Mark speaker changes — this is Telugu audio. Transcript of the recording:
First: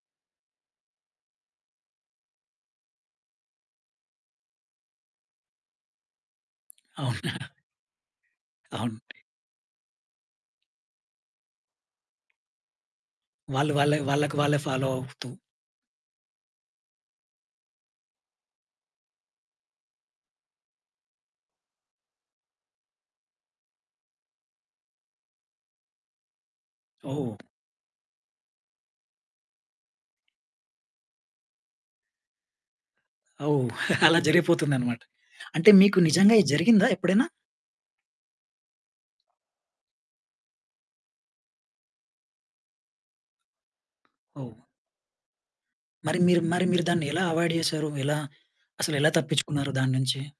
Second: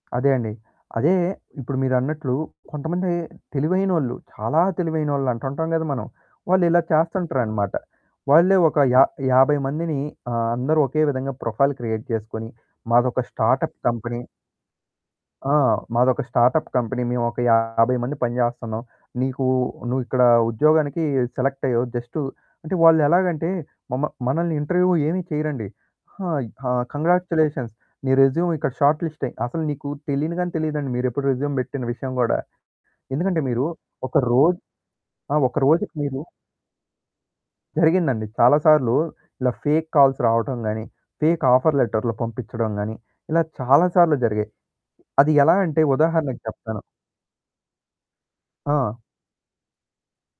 Speaker 1: అదే అండి. అదే ఇప్పుడు మీరన్నట్లు కొంతమంది తెలివైనోళ్ళు, చాలా తెలివైనోళ్ళు అంటుంటాం కదా! మనం వాళ్ళు ఇలా
Speaker 2: అవునా.
Speaker 1: చేస్తుంటరనమాట. వాళ్ళే ఒక యా
Speaker 2: అవునండి.
Speaker 1: యాభై మందిని ఆహ్, అందరూ ఒకే విధంగా ప్రొఫైల్ క్రియేట్ చేసుకొని మాదొక
Speaker 2: వాళ్ళు
Speaker 1: స్టార్టప్
Speaker 2: వాళ్ళె,
Speaker 1: కంపెనీ.
Speaker 2: వాళ్ళకి వాళ్ళే ఫాలో అవుతూ
Speaker 1: ఆ! మాదొక స్టార్టప్ కంపెనీ మేము ఒక 50 మంది పజేచేస్తున్నాం. "నీకు నువ్వు ఇక్కడ ఉద్యోగానికి సెలెక్ట్ అయ్యావు జస్ట్" అంటే వాళ్ళు ఎలాగంటే మమ మనల్ని ఇంటర్వ్యూ ఏమీ చేయరండి. "హాయ్! ఆ!
Speaker 2: ఓహ్!
Speaker 1: కాంగ్రాచ్యులేషన్స్ నీ రెస్యూమ్ ఇక్కడ షార్ట్‌లిస్ట్ అయి" అసలు నీకు తెలియని గాని తెలీదండి మీరె ప్పుడు రెస్యూమ్ పెట్టిన విషయం గూడా. ఎందుకంటే మీరు
Speaker 2: ఓహ్!
Speaker 1: ఒక
Speaker 2: అలా
Speaker 1: రోజు
Speaker 2: జరిగిపోతుందనమాట.
Speaker 1: ఆ!
Speaker 2: అంటే
Speaker 1: ఒకరోజుకి
Speaker 2: మీకు
Speaker 1: మీరు
Speaker 2: నిజంగా ఇది జరిగిందా ఎప్పుడైనా?
Speaker 1: జరిగిందండి. చాలా సార్లు ఇలా ఫేక్ కాల్స్ రావటం గాని, ఫేక్ ఆఫర్ లెటర్లు పంపిచ్చడం గాని ఇలా చాలా సార్లు జరిగాయి.
Speaker 2: ఓహ్!
Speaker 1: అది ఎలా అంటే
Speaker 2: మరి మీరు
Speaker 1: ఉదాహరణకు
Speaker 2: మరి
Speaker 1: చెప్తాను.
Speaker 2: మీరు దాన్ని ఎలా అవాయిడ్ జేసారు? ఎలా?
Speaker 1: ఆ!
Speaker 2: అసలెలా తప్పించుకున్నారు దాని నుంచి.